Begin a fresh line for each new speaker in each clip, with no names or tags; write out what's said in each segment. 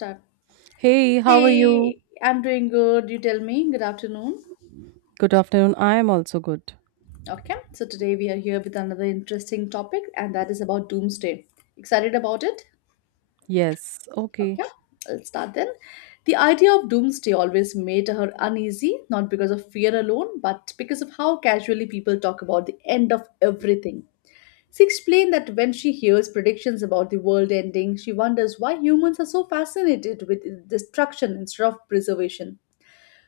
Start.
Hey, how are you?
Hey, I'm doing good. You tell me. Good afternoon.
Good afternoon. I am also good.
Okay, so today we are here with another interesting topic, and that is about doomsday. Excited about it?
Yes, okay.
Okay, let's start then. The idea of doomsday always made her uneasy, not because of fear alone, but because of how casually people talk about the end of everything. She explained that when she hears predictions about the world ending, she wonders why humans are so fascinated with destruction instead of preservation.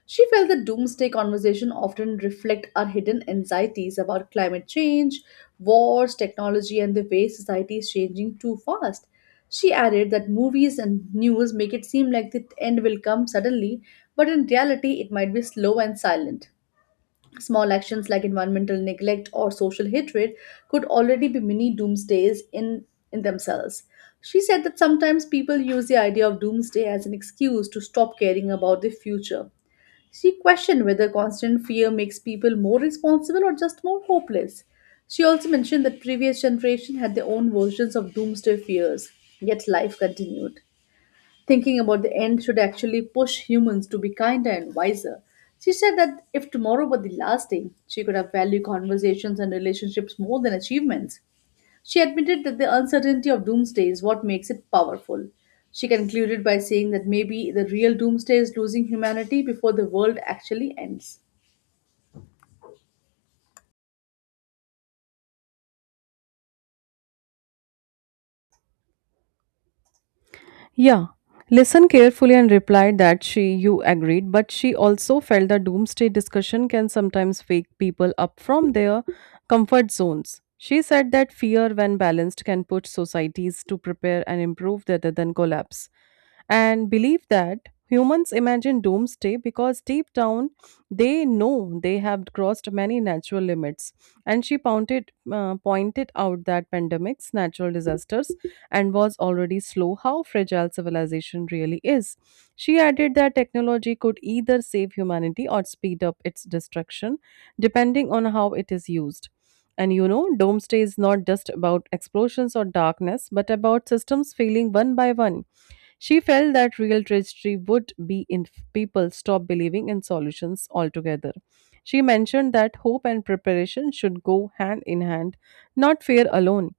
She felt the doomsday conversation often reflect our hidden anxieties about climate change, wars, technology, and the way society is changing too fast. She added that movies and news make it seem like the end will come suddenly, but in reality, it might be slow and silent. Small actions like environmental neglect or social hatred could already be mini doomsdays in themselves. She said that sometimes people use the idea of doomsday as an excuse to stop caring about the future. She questioned whether constant fear makes people more responsible or just more hopeless. She also mentioned that previous generation had their own versions of doomsday fears, yet life continued. Thinking about the end should actually push humans to be kinder and wiser. She said that if tomorrow were the last day, she could have valued conversations and relationships more than achievements. She admitted that the uncertainty of doomsday is what makes it powerful. She concluded by saying that maybe the real doomsday is losing humanity before the world actually ends.
Yeah. Listen carefully and replied that she you agreed, but she also felt the doomsday discussion can sometimes wake people up from their comfort zones. She said that fear, when balanced, can push societies to prepare and improve rather than collapse. And believe that humans imagine doomsday because deep down they know they have crossed many natural limits, and she pointed out that pandemics, natural disasters, and was already slow. How fragile civilization really is. She added that technology could either save humanity or speed up its destruction, depending on how it is used. And you know, doomsday is not just about explosions or darkness, but about systems failing one by one. She felt that real tragedy would be if people stop believing in solutions altogether. She mentioned that hope and preparation should go hand in hand, not fear alone.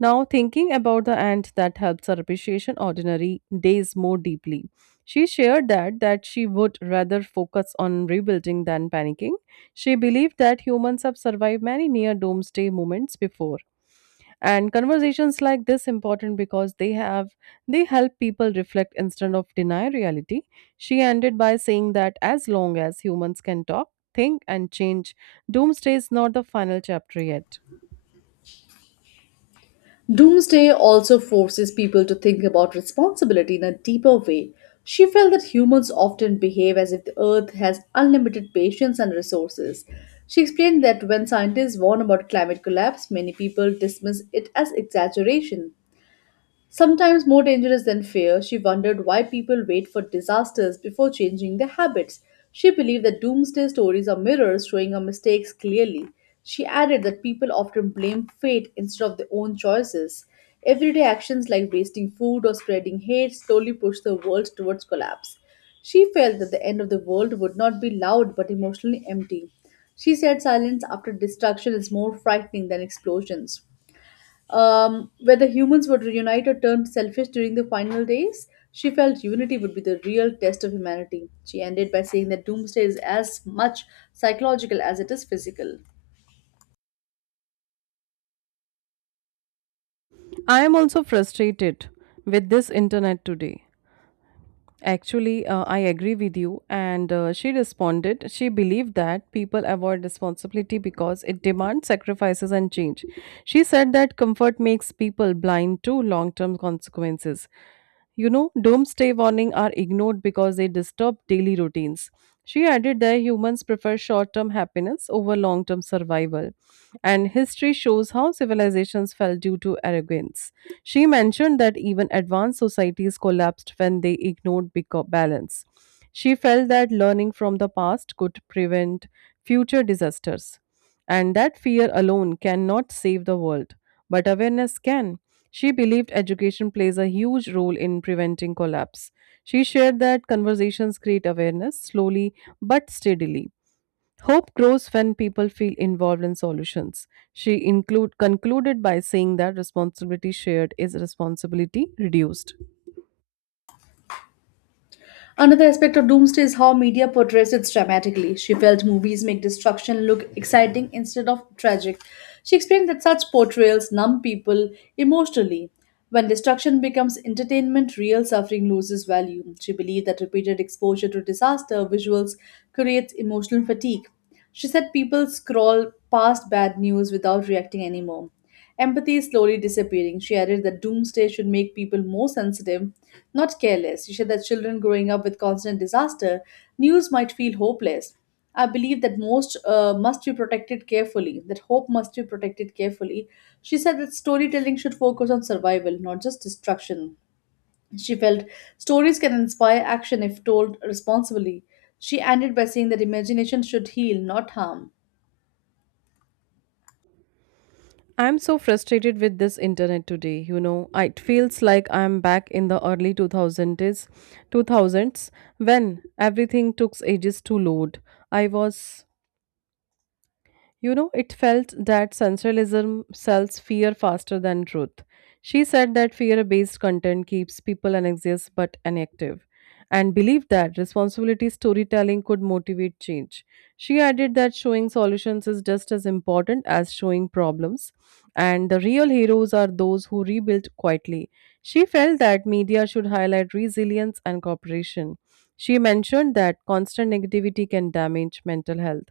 Now, thinking about the ant that helps her appreciation ordinary days more deeply. She shared that she would rather focus on rebuilding than panicking. She believed that humans have survived many near doomsday moments before. And conversations like this important because they help people reflect instead of deny reality. She ended by saying that as long as humans can talk, think and change, doomsday is not the final chapter yet.
Doomsday also forces people to think about responsibility in a deeper way. She felt that humans often behave as if the earth has unlimited patience and resources. She explained that when scientists warn about climate collapse, many people dismiss it as exaggeration. Sometimes more dangerous than fear, she wondered why people wait for disasters before changing their habits. She believed that doomsday stories are mirrors showing our mistakes clearly. She added that people often blame fate instead of their own choices. Everyday actions like wasting food or spreading hate slowly push the world towards collapse. She felt that the end of the world would not be loud but emotionally empty. She said silence after destruction is more frightening than explosions. Where the humans would reunite or turn selfish during the final days, she felt unity would be the real test of humanity. She ended by saying that doomsday is as much psychological as it is physical.
I am also frustrated with this internet today. Actually, I agree with you. And She responded, she believed that people avoid responsibility because it demands sacrifices and change. She said that comfort makes people blind to long term consequences. You know, doomsday warnings are ignored because they disturb daily routines. She added that humans prefer short term happiness over long term survival, and history shows how civilizations fell due to arrogance. She mentioned that even advanced societies collapsed when they ignored balance. She felt that learning from the past could prevent future disasters, and that fear alone cannot save the world but awareness can. She believed education plays a huge role in preventing collapse. She shared that conversations create awareness slowly but steadily. Hope grows when people feel involved in solutions. She concluded by saying that responsibility shared is responsibility reduced.
Another aspect of doomsday is how media portrays it dramatically. She felt movies make destruction look exciting instead of tragic. She explained that such portrayals numb people emotionally. When destruction becomes entertainment, real suffering loses value. She believed that repeated exposure to disaster visuals creates emotional fatigue. She said people scroll past bad news without reacting anymore. Empathy is slowly disappearing. She added that doomsday should make people more sensitive, not careless. She said that children growing up with constant disaster news might feel hopeless. I believe that most must be protected carefully, that hope must be protected carefully. She said that storytelling should focus on survival, not just destruction. She felt stories can inspire action if told responsibly. She ended by saying that imagination should heal, not harm.
I'm so frustrated with this internet today. You know, it feels like I'm back in the early 2000s when everything took ages to load. I was You know, it felt that sensationalism sells fear faster than truth. She said that fear based content keeps people anxious but inactive and believed that responsibility storytelling could motivate change. She added that showing solutions is just as important as showing problems, and the real heroes are those who rebuild quietly. She felt that media should highlight resilience and cooperation. She mentioned that constant negativity can damage mental health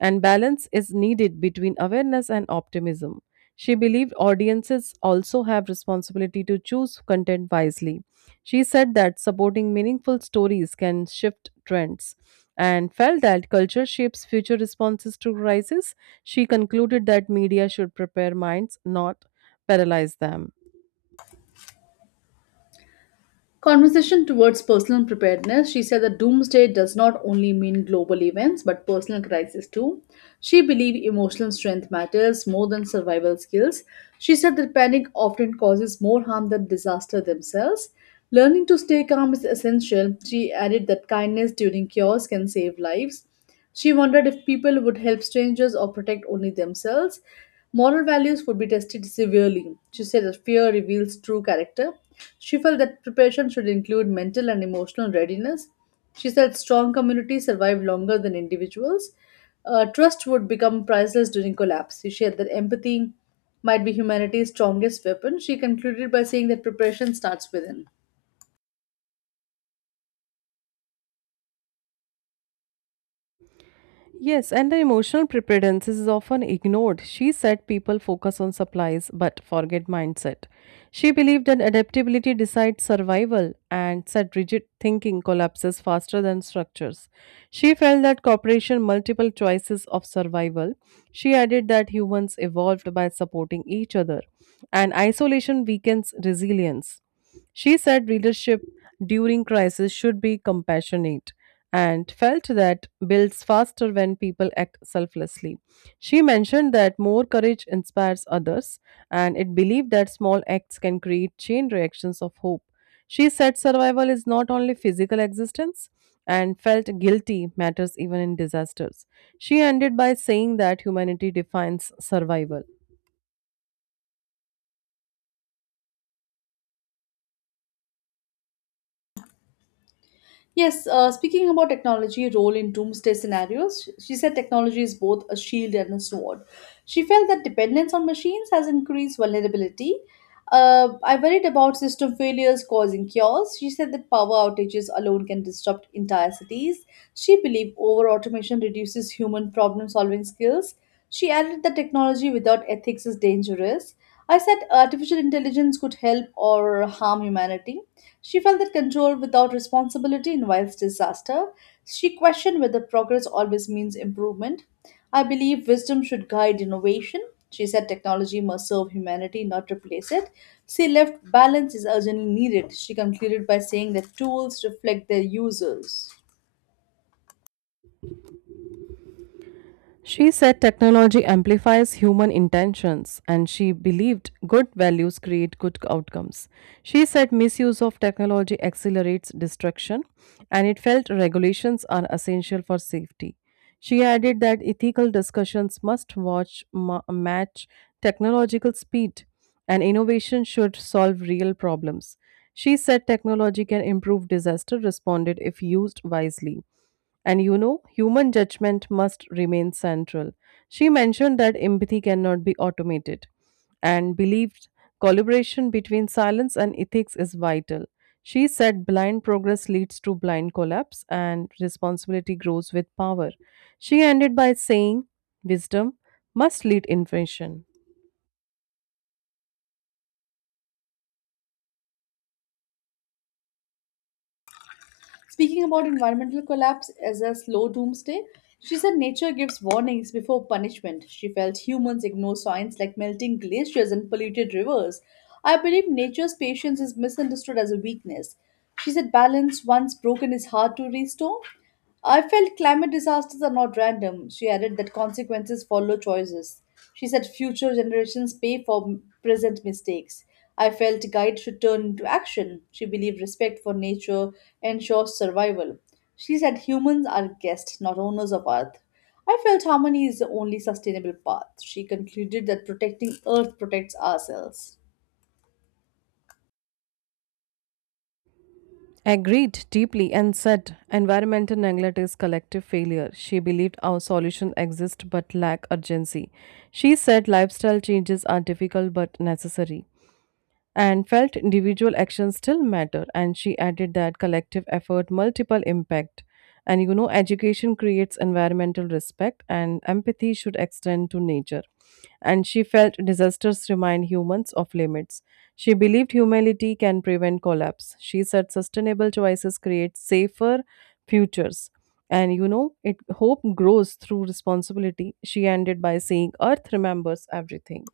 and balance is needed between awareness and optimism. She believed audiences also have responsibility to choose content wisely. She said that supporting meaningful stories can shift trends and felt that culture shapes future responses to crises. She concluded that media should prepare minds, not paralyze them.
Conversation towards personal preparedness. She said that doomsday does not only mean global events but personal crisis too. She believed emotional strength matters more than survival skills. She said that panic often causes more harm than disaster themselves. Learning to stay calm is essential. She added that kindness during chaos can save lives. She wondered if people would help strangers or protect only themselves. Moral values would be tested severely. She said that fear reveals true character. She felt that preparation should include mental and emotional readiness. She said strong communities survive longer than individuals. Trust would become priceless during collapse. She shared that empathy might be humanity's strongest weapon. She concluded by saying that preparation starts within.
Yes, and the emotional preparedness is often ignored. She said people focus on supplies but forget mindset. She believed that adaptability decides survival and said rigid thinking collapses faster than structures. She felt that cooperation multiple choices of survival. She added that humans evolved by supporting each other and isolation weakens resilience. She said leadership during crisis should be compassionate and felt that builds faster when people act selflessly. She mentioned that more courage inspires others and it believed that small acts can create chain reactions of hope. She said survival is not only physical existence and felt guilty matters even in disasters. She ended by saying that humanity defines survival.
Yes, speaking about technology role in doomsday scenarios, she said technology is both a shield and a sword. She felt that dependence on machines has increased vulnerability. I worried about system failures causing chaos. She said that power outages alone can disrupt entire cities. She believed over automation reduces human problem solving skills. She added that technology without ethics is dangerous. I said artificial intelligence could help or harm humanity. She felt that control without responsibility invites disaster. She questioned whether progress always means improvement. I believe wisdom should guide innovation. She said technology must serve humanity, not replace it. She left balance is urgently needed. She concluded by saying that tools reflect their users.
She said technology amplifies human intentions and she believed good values create good outcomes. She said misuse of technology accelerates destruction and it felt regulations are essential for safety. She added that ethical discussions must match technological speed and innovation should solve real problems. She said technology can improve disaster responded if used wisely. And you know, human judgment must remain central. She mentioned that empathy cannot be automated and believed collaboration between silence and ethics is vital. She said blind progress leads to blind collapse and responsibility grows with power. She ended by saying, wisdom must lead invention.
Speaking about environmental collapse as a slow doomsday, she said nature gives warnings before punishment. She felt humans ignore signs like melting glaciers and polluted rivers. I believe nature's patience is misunderstood as a weakness. She said balance once broken is hard to restore. I felt climate disasters are not random. She added that consequences follow choices. She said future generations pay for present mistakes. I felt guide should turn into action. She believed respect for nature ensures survival. She said humans are guests, not owners of Earth. I felt harmony is the only sustainable path. She concluded that protecting Earth protects ourselves.
Agreed deeply and said environmental neglect is collective failure. She believed our solution exists but lack urgency. She said lifestyle changes are difficult but necessary and felt individual actions still matter and she added that collective effort multiple impact and you know education creates environmental respect and empathy should extend to nature and she felt disasters remind humans of limits. She believed humanity can prevent collapse. She said sustainable choices create safer futures and you know it hope grows through responsibility. She ended by saying earth remembers everything.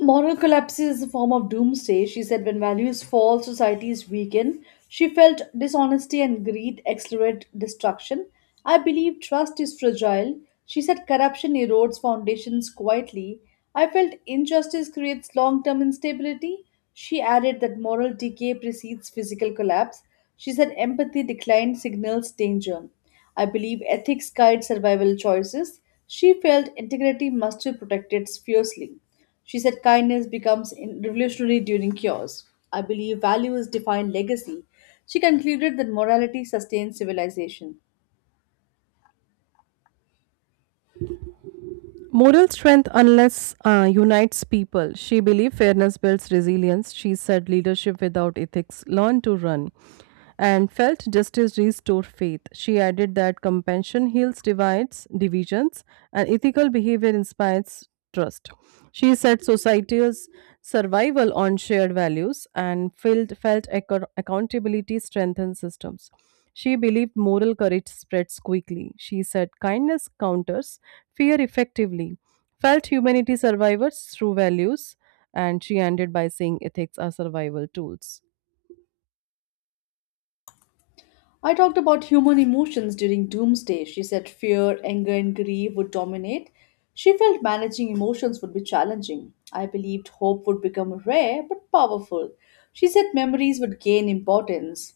Moral collapse is a form of doomsday, she said. When values fall, societies weaken. She felt dishonesty and greed accelerate destruction. I believe trust is fragile. She said corruption erodes foundations quietly. I felt injustice creates long term instability. She added that moral decay precedes physical collapse. She said empathy declined signals danger. I believe ethics guide survival choices. She felt integrity must be protected fiercely. She said kindness becomes revolutionary during cures. I believe values define legacy. She concluded that morality sustains civilization.
Moral strength, unless unites people. She believes fairness builds resilience. She said leadership without ethics learn to run and felt justice restore faith. She added that compassion heals divisions, and ethical behavior inspires trust. She said society's survival on shared values and accountability strengthens systems. She believed moral courage spreads quickly. She said kindness counters fear effectively. Felt humanity survivors through values. And she ended by saying ethics are survival tools.
I talked about human emotions during doomsday. She said fear, anger, and grief would dominate. She felt managing emotions would be challenging. I believed hope would become rare but powerful. She said memories would gain importance.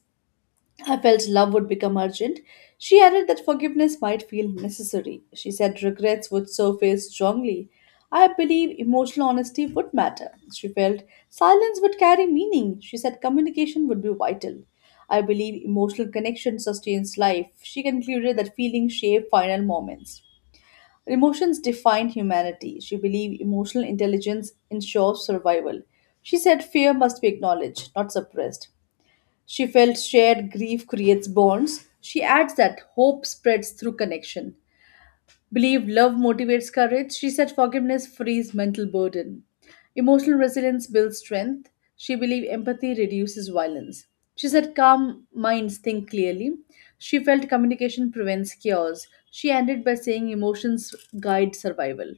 I felt love would become urgent. She added that forgiveness might feel necessary. She said regrets would surface strongly. I believe emotional honesty would matter. She felt silence would carry meaning. She said communication would be vital. I believe emotional connection sustains life. She concluded that feelings shape final moments. Emotions define humanity. She believed emotional intelligence ensures survival. She said fear must be acknowledged, not suppressed. She felt shared grief creates bonds. She adds that hope spreads through connection. Believe love motivates courage. She said forgiveness frees mental burden. Emotional resilience builds strength. She believed empathy reduces violence. She said calm minds think clearly. She felt communication prevents chaos. She ended by saying emotions guide survival.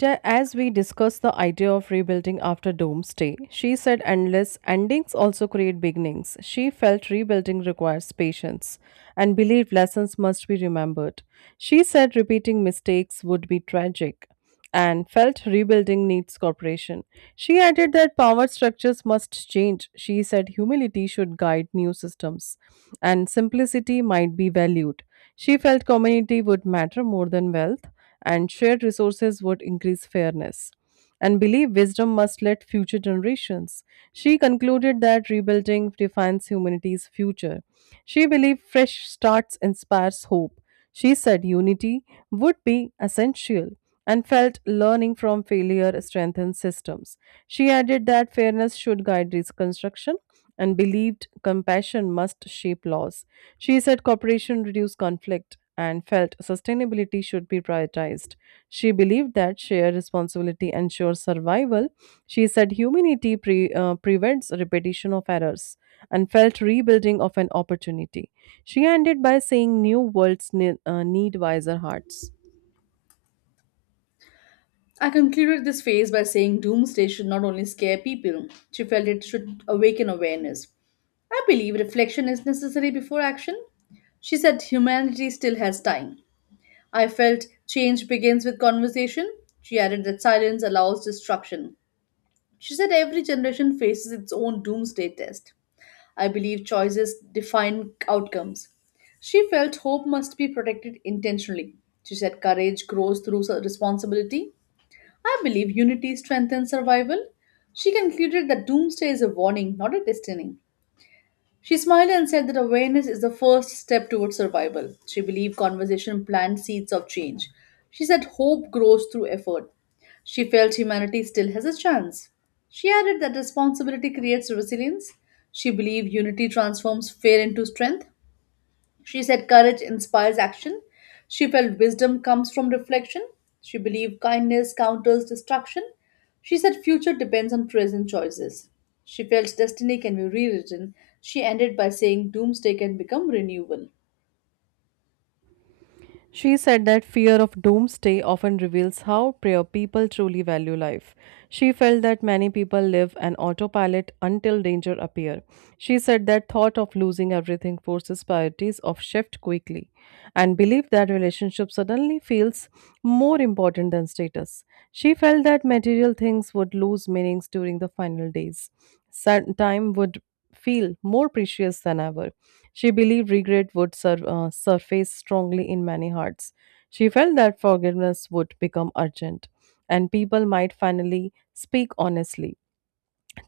As we discussed the idea of rebuilding after doomsday, she said endless endings also create beginnings. She felt rebuilding requires patience and believed lessons must be remembered. She said repeating mistakes would be tragic and felt rebuilding needs cooperation. She added that power structures must change. She said humility should guide new systems and simplicity might be valued. She felt community would matter more than wealth and shared resources would increase fairness. And believe wisdom must let future generations. She concluded that rebuilding defines humanity's future. She believed fresh starts inspires hope. She said unity would be essential and felt learning from failure strengthens systems. She added that fairness should guide reconstruction and believed compassion must shape laws. She said cooperation reduced conflict and felt sustainability should be prioritized. She believed that shared responsibility ensures survival. She said prevents repetition of errors and felt rebuilding of an opportunity. She ended by saying new worlds need wiser hearts.
I concluded this phase by saying doomsday should not only scare people, she felt it should awaken awareness. I believe reflection is necessary before action. She said humanity still has time. I felt change begins with conversation. She added that silence allows destruction. She said every generation faces its own doomsday test. I believe choices define outcomes. She felt hope must be protected intentionally. She said courage grows through responsibility. I believe unity strengthens survival. She concluded that doomsday is a warning, not a destiny. She smiled and said that awareness is the first step towards survival. She believed conversation plants seeds of change. She said hope grows through effort. She felt humanity still has a chance. She added that responsibility creates resilience. She believed unity transforms fear into strength. She said courage inspires action. She felt wisdom comes from reflection. She believed kindness counters destruction. She said future depends on present choices. She felt destiny can be rewritten. She ended by saying doomsday can become renewal.
She said that fear of doomsday often reveals how prayer people truly value life. She felt that many people live an autopilot until danger appear. She said that thought of losing everything forces priorities of shift quickly and believed that relationship suddenly feels more important than status. She felt that material things would lose meanings during the final days. Time would feel more precious than ever. She believed regret would surface strongly in many hearts. She felt that forgiveness would become urgent and people might finally speak honestly.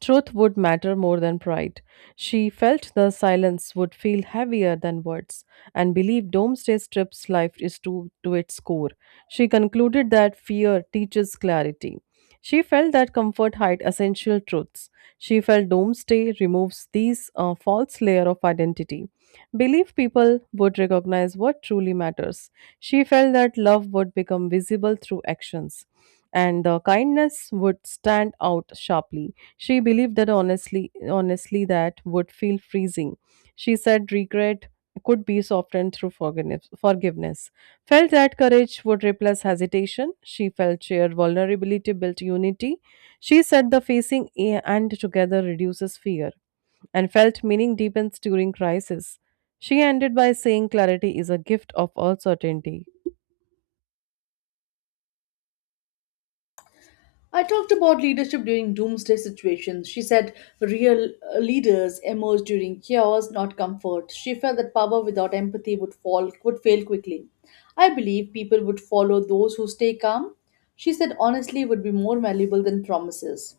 Truth would matter more than pride. She felt the silence would feel heavier than words and believed Domesday strips life is to its core. She concluded that fear teaches clarity. She felt that comfort hide essential truths. She felt Domesday removes these false layer of identity. Belief people would recognize what truly matters. She felt that love would become visible through actions and the kindness would stand out sharply. She believed that honestly, that would feel freezing. She said regret could be softened through forgiveness. Felt that courage would replace hesitation. She felt shared vulnerability built unity. She said the and together reduces fear and felt meaning deepens during crisis. She ended by saying clarity is a gift of all certainty.
I talked about leadership during doomsday situations. She said real leaders emerge during chaos, not comfort. She felt that power without empathy would fail quickly. I believe people would follow those who stay calm. She said honestly would be more valuable than promises.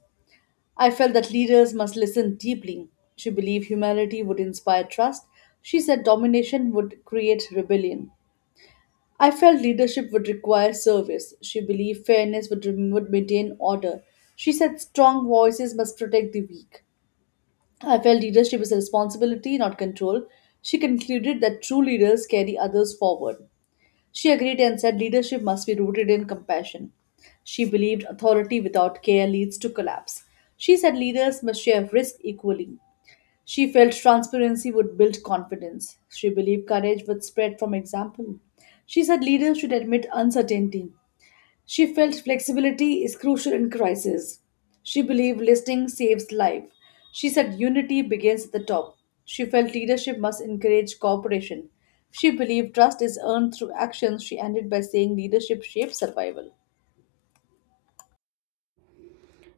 I felt that leaders must listen deeply. She believed humanity would inspire trust. She said domination would create rebellion. I felt leadership would require service. She believed would maintain order. She said strong voices must protect the weak. I felt leadership is a responsibility, not control. She concluded that true leaders carry others forward. She agreed and said leadership must be rooted in compassion. She believed authority without care leads to collapse. She said leaders must share risk equally. She felt transparency would build confidence. She believed courage would spread from example. She said leaders should admit uncertainty. She felt flexibility is crucial in crisis. She believed listening saves life. She said unity begins at the top. She felt leadership must encourage cooperation. She believed trust is earned through actions. She ended by saying leadership shapes survival.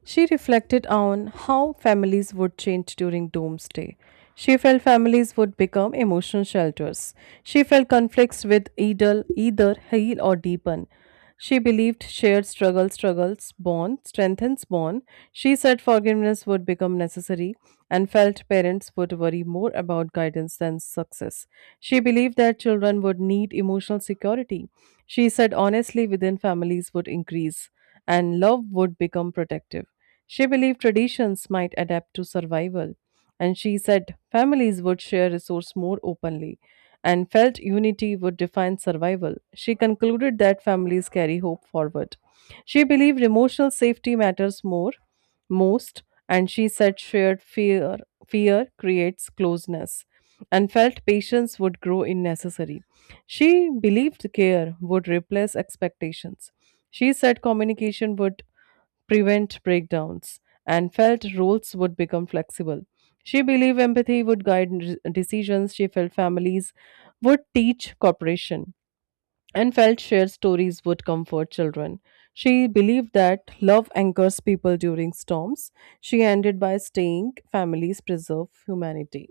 She reflected on how families would change during doomsday. She felt families would become emotional shelters. She felt conflicts with either heal or deepen. She believed shared struggles bond strengthens bond. She said forgiveness would become necessary and felt parents would worry more about guidance than success. She believed that children would need emotional security. She said honestly within families would increase and love would become protective. She believed traditions might adapt to survival, and she said families would share resources more openly and felt unity would define survival. She concluded that families carry hope forward. She believed emotional safety matters most, and she said shared fear creates closeness and felt patience would grow in necessary. She believed care would replace expectations. She said communication would prevent breakdowns and felt roles would become flexible. She believed empathy would decisions. She felt families would teach cooperation and felt shared stories would comfort children. She believed that love anchors people during storms. She ended by saying families preserve humanity.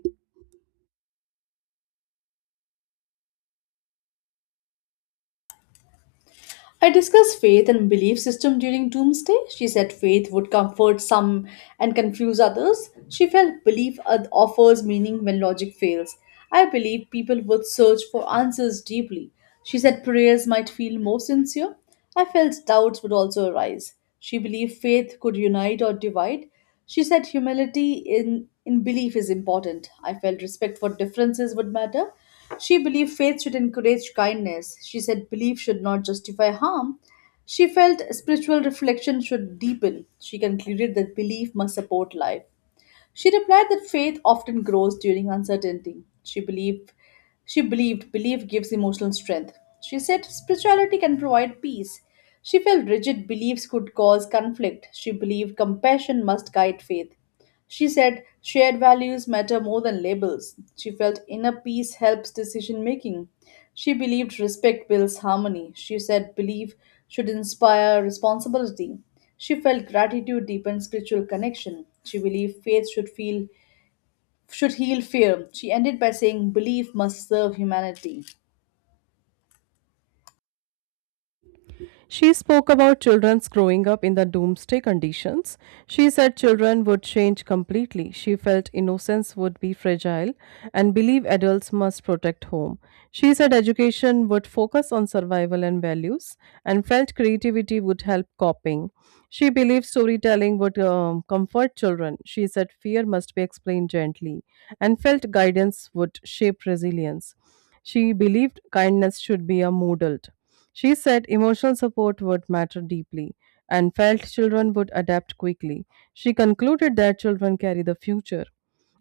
I discussed faith and belief system during doomsday. She said faith would comfort some and confuse others. She felt belief offers meaning when logic fails. I believe people would search for answers deeply. She said prayers might feel more sincere. I felt doubts would also arise. She believed faith could unite or divide. She said humility in belief is important. I felt respect for differences would matter. She believed faith should encourage kindness. She said belief should not justify harm. She felt spiritual reflection should deepen. She concluded that belief must support life. She replied that faith often grows during uncertainty. She believed belief gives emotional strength. She said spirituality can provide peace. She felt rigid beliefs could cause conflict. She believed compassion must guide faith. She said shared values matter more than labels. She felt inner peace helps decision making. She believed respect builds harmony. She said belief should inspire responsibility. She felt gratitude deepens spiritual connection. She believed faith should heal fear. She ended by saying belief must serve humanity.
She spoke about children's growing up in the doomsday conditions. She said children would change completely. She felt innocence would be fragile and believe adults must protect home. She said education would focus on survival and values and felt creativity would help coping. She believed storytelling would comfort children. She said fear must be explained gently and felt guidance would shape resilience. She believed kindness should be a modaled. She said emotional support would matter deeply and felt children would adapt quickly. She concluded that children carry the future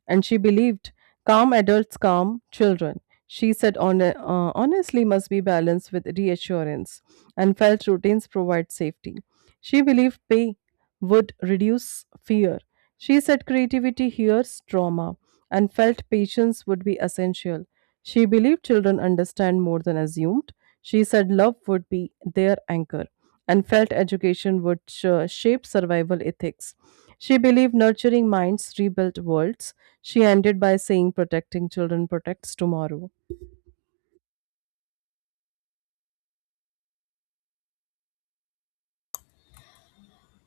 and she believed calm adults calm children. She said honestly must be balanced with reassurance and felt routines provide safety. She believed pay would reduce fear. She said creativity hears trauma and felt patience would be essential. She believed children understand more than assumed. She said love would be their anchor and felt education would shape survival ethics. She believed nurturing minds rebuilt worlds. She ended by saying protecting children protects tomorrow.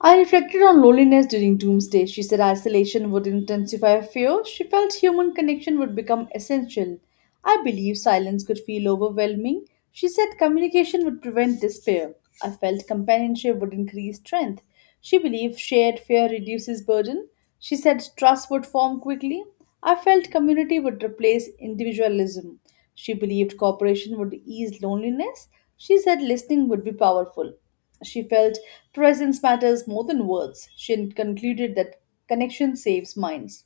I reflected on loneliness during Doomsday. She said isolation would intensify fear. She felt human connection would become essential. I believe silence could feel overwhelming. She said communication would prevent despair. I felt companionship would increase strength. She believed shared fear reduces burden. She said trust would form quickly. I felt community would replace individualism. She believed cooperation would ease loneliness. She said listening would be powerful. She felt presence matters more than words. She concluded that connection saves minds.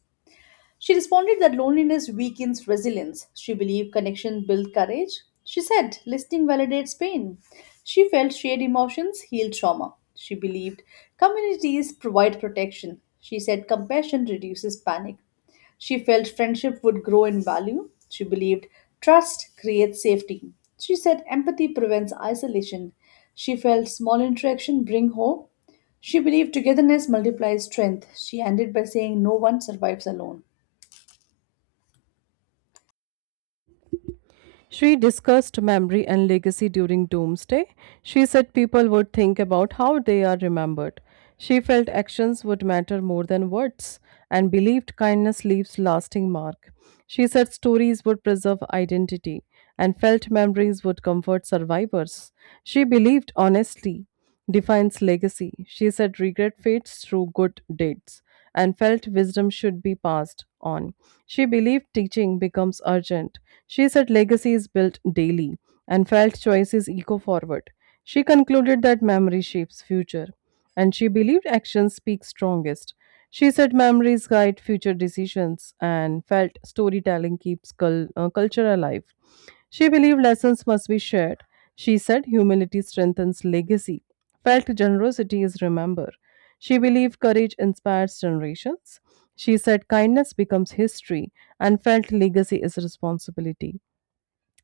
She responded that loneliness weakens resilience. She believed connection built courage. She said listening validates pain. She felt shared emotions heal trauma. She believed communities provide protection. She said compassion reduces panic. She felt friendship would grow in value. She believed trust creates safety. She said empathy prevents isolation. She felt small interaction bring hope. She believed togetherness multiplies strength. She ended by saying no one survives alone.
She discussed memory and legacy during Doomsday. She said people would think about how they are remembered. She felt actions would matter more than words and believed kindness leaves lasting mark. She said stories would preserve identity and felt memories would comfort survivors. She believed honesty defines legacy. She said regret fades through good deeds and felt wisdom should be passed on. She believed teaching becomes urgent. She said legacy is built daily and felt choice is eco forward. She concluded that memory shapes future and she believed actions speak strongest. She said memories guide future decisions and felt storytelling keeps culture alive. She believed lessons must be shared. She said humility strengthens legacy felt generosity is remember. She believed courage inspires generations. She said kindness becomes history and felt legacy is responsibility.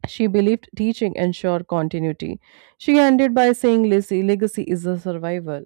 She believed teaching ensured continuity. She ended by saying legacy is a survival.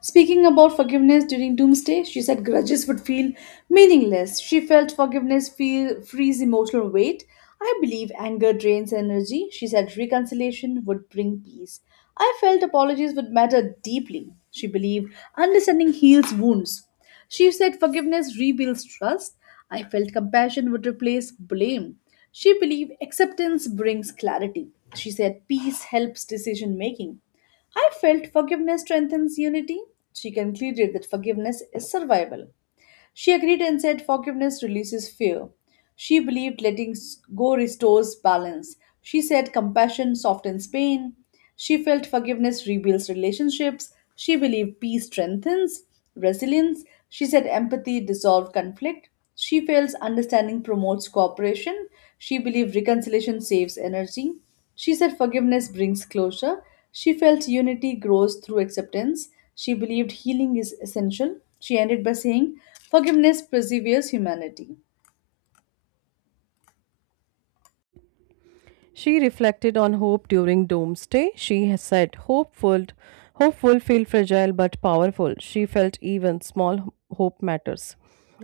Speaking about forgiveness during Doomsday, she said grudges would feel meaningless. She felt forgiveness feel frees emotional weight. I believe anger drains energy. She said reconciliation would bring peace. I felt apologies would matter deeply. She believed understanding heals wounds. She said forgiveness rebuilds trust. I felt compassion would replace blame. She believed acceptance brings clarity. She said peace helps decision making. I felt forgiveness strengthens unity. She concluded that forgiveness is survival. She agreed and said forgiveness releases fear. She believed letting go restores balance. She said compassion softens pain. She felt forgiveness rebuilds relationships. She believed peace strengthens resilience. She said empathy dissolves conflict. She feels understanding promotes cooperation. She believed reconciliation saves energy. She said forgiveness brings closure. She felt unity grows through acceptance. She believed healing is essential. She ended by saying, "Forgiveness preserves humanity."
She reflected on hope during Doomsday. She has said, hopeful feel fragile but powerful. She felt even small hope matters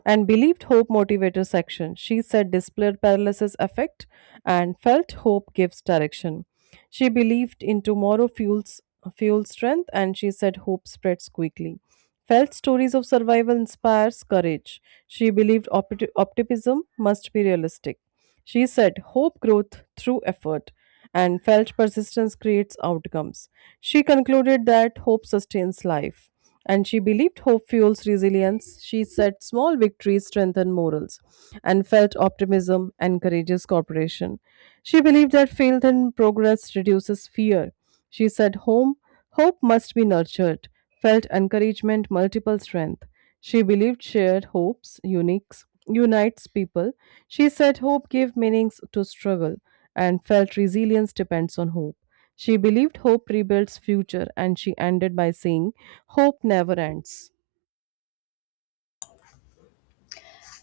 and believed hope motivated action. She said, displayed paralysis affect and felt hope gives direction. She believed in tomorrow fuel strength and she said hope spreads quickly. Felt stories of survival inspires courage. She believed optimism must be realistic. She said hope growth through effort and felt persistence creates outcomes. She concluded that hope sustains life and she believed hope fuels resilience. She said small victories strengthen morals and felt optimism encourages cooperation. She believed that faith in progress reduces fear. She said hope must be nurtured, felt encouragement multiple strength. She believed shared hopes unites people. She said hope gave meanings to struggle and felt resilience depends on hope. She believed hope rebuilds future, and she ended by saying, hope never ends.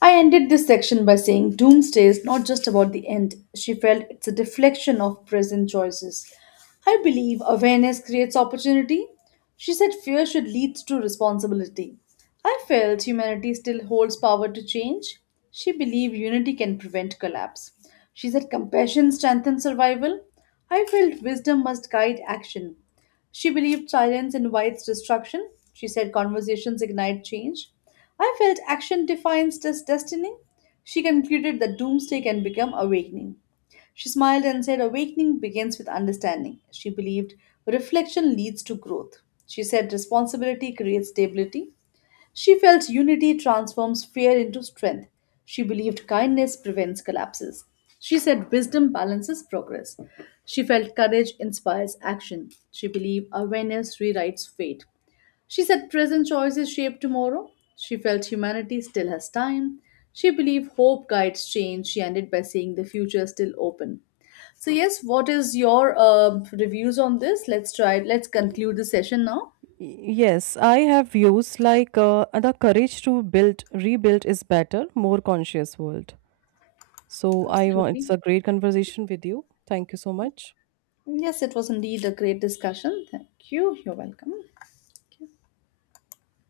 I ended this section by saying Doomsday is not just about the end. She felt it's a deflection of present choices. I believe awareness creates opportunity. She said fear should lead to responsibility. I felt humanity still holds power to change. She believed unity can prevent collapse. She said compassion strengthens survival. I felt wisdom must guide action. She believed silence invites destruction. She said conversations ignite change. I felt action defines this destiny. She concluded that doomsday can become awakening. She smiled and said, "Awakening begins with understanding." She believed reflection leads to growth. She said responsibility creates stability. She felt unity transforms fear into strength. She believed kindness prevents collapses. She said wisdom balances progress. She felt courage inspires action. She believed awareness rewrites fate. She said present choices shape tomorrow. She felt humanity still has time. She believed hope guides change. She ended by saying the future is still open. So yes, what is your reviews on this? Let's try. Let's conclude the session now.
Yes, I have views like the courage to rebuild is better, more conscious world. So I want it's
Absolutely.
a great conversation with you. Thank you so much.
Yes, it was indeed a great discussion. Thank you. You're welcome. Thank you.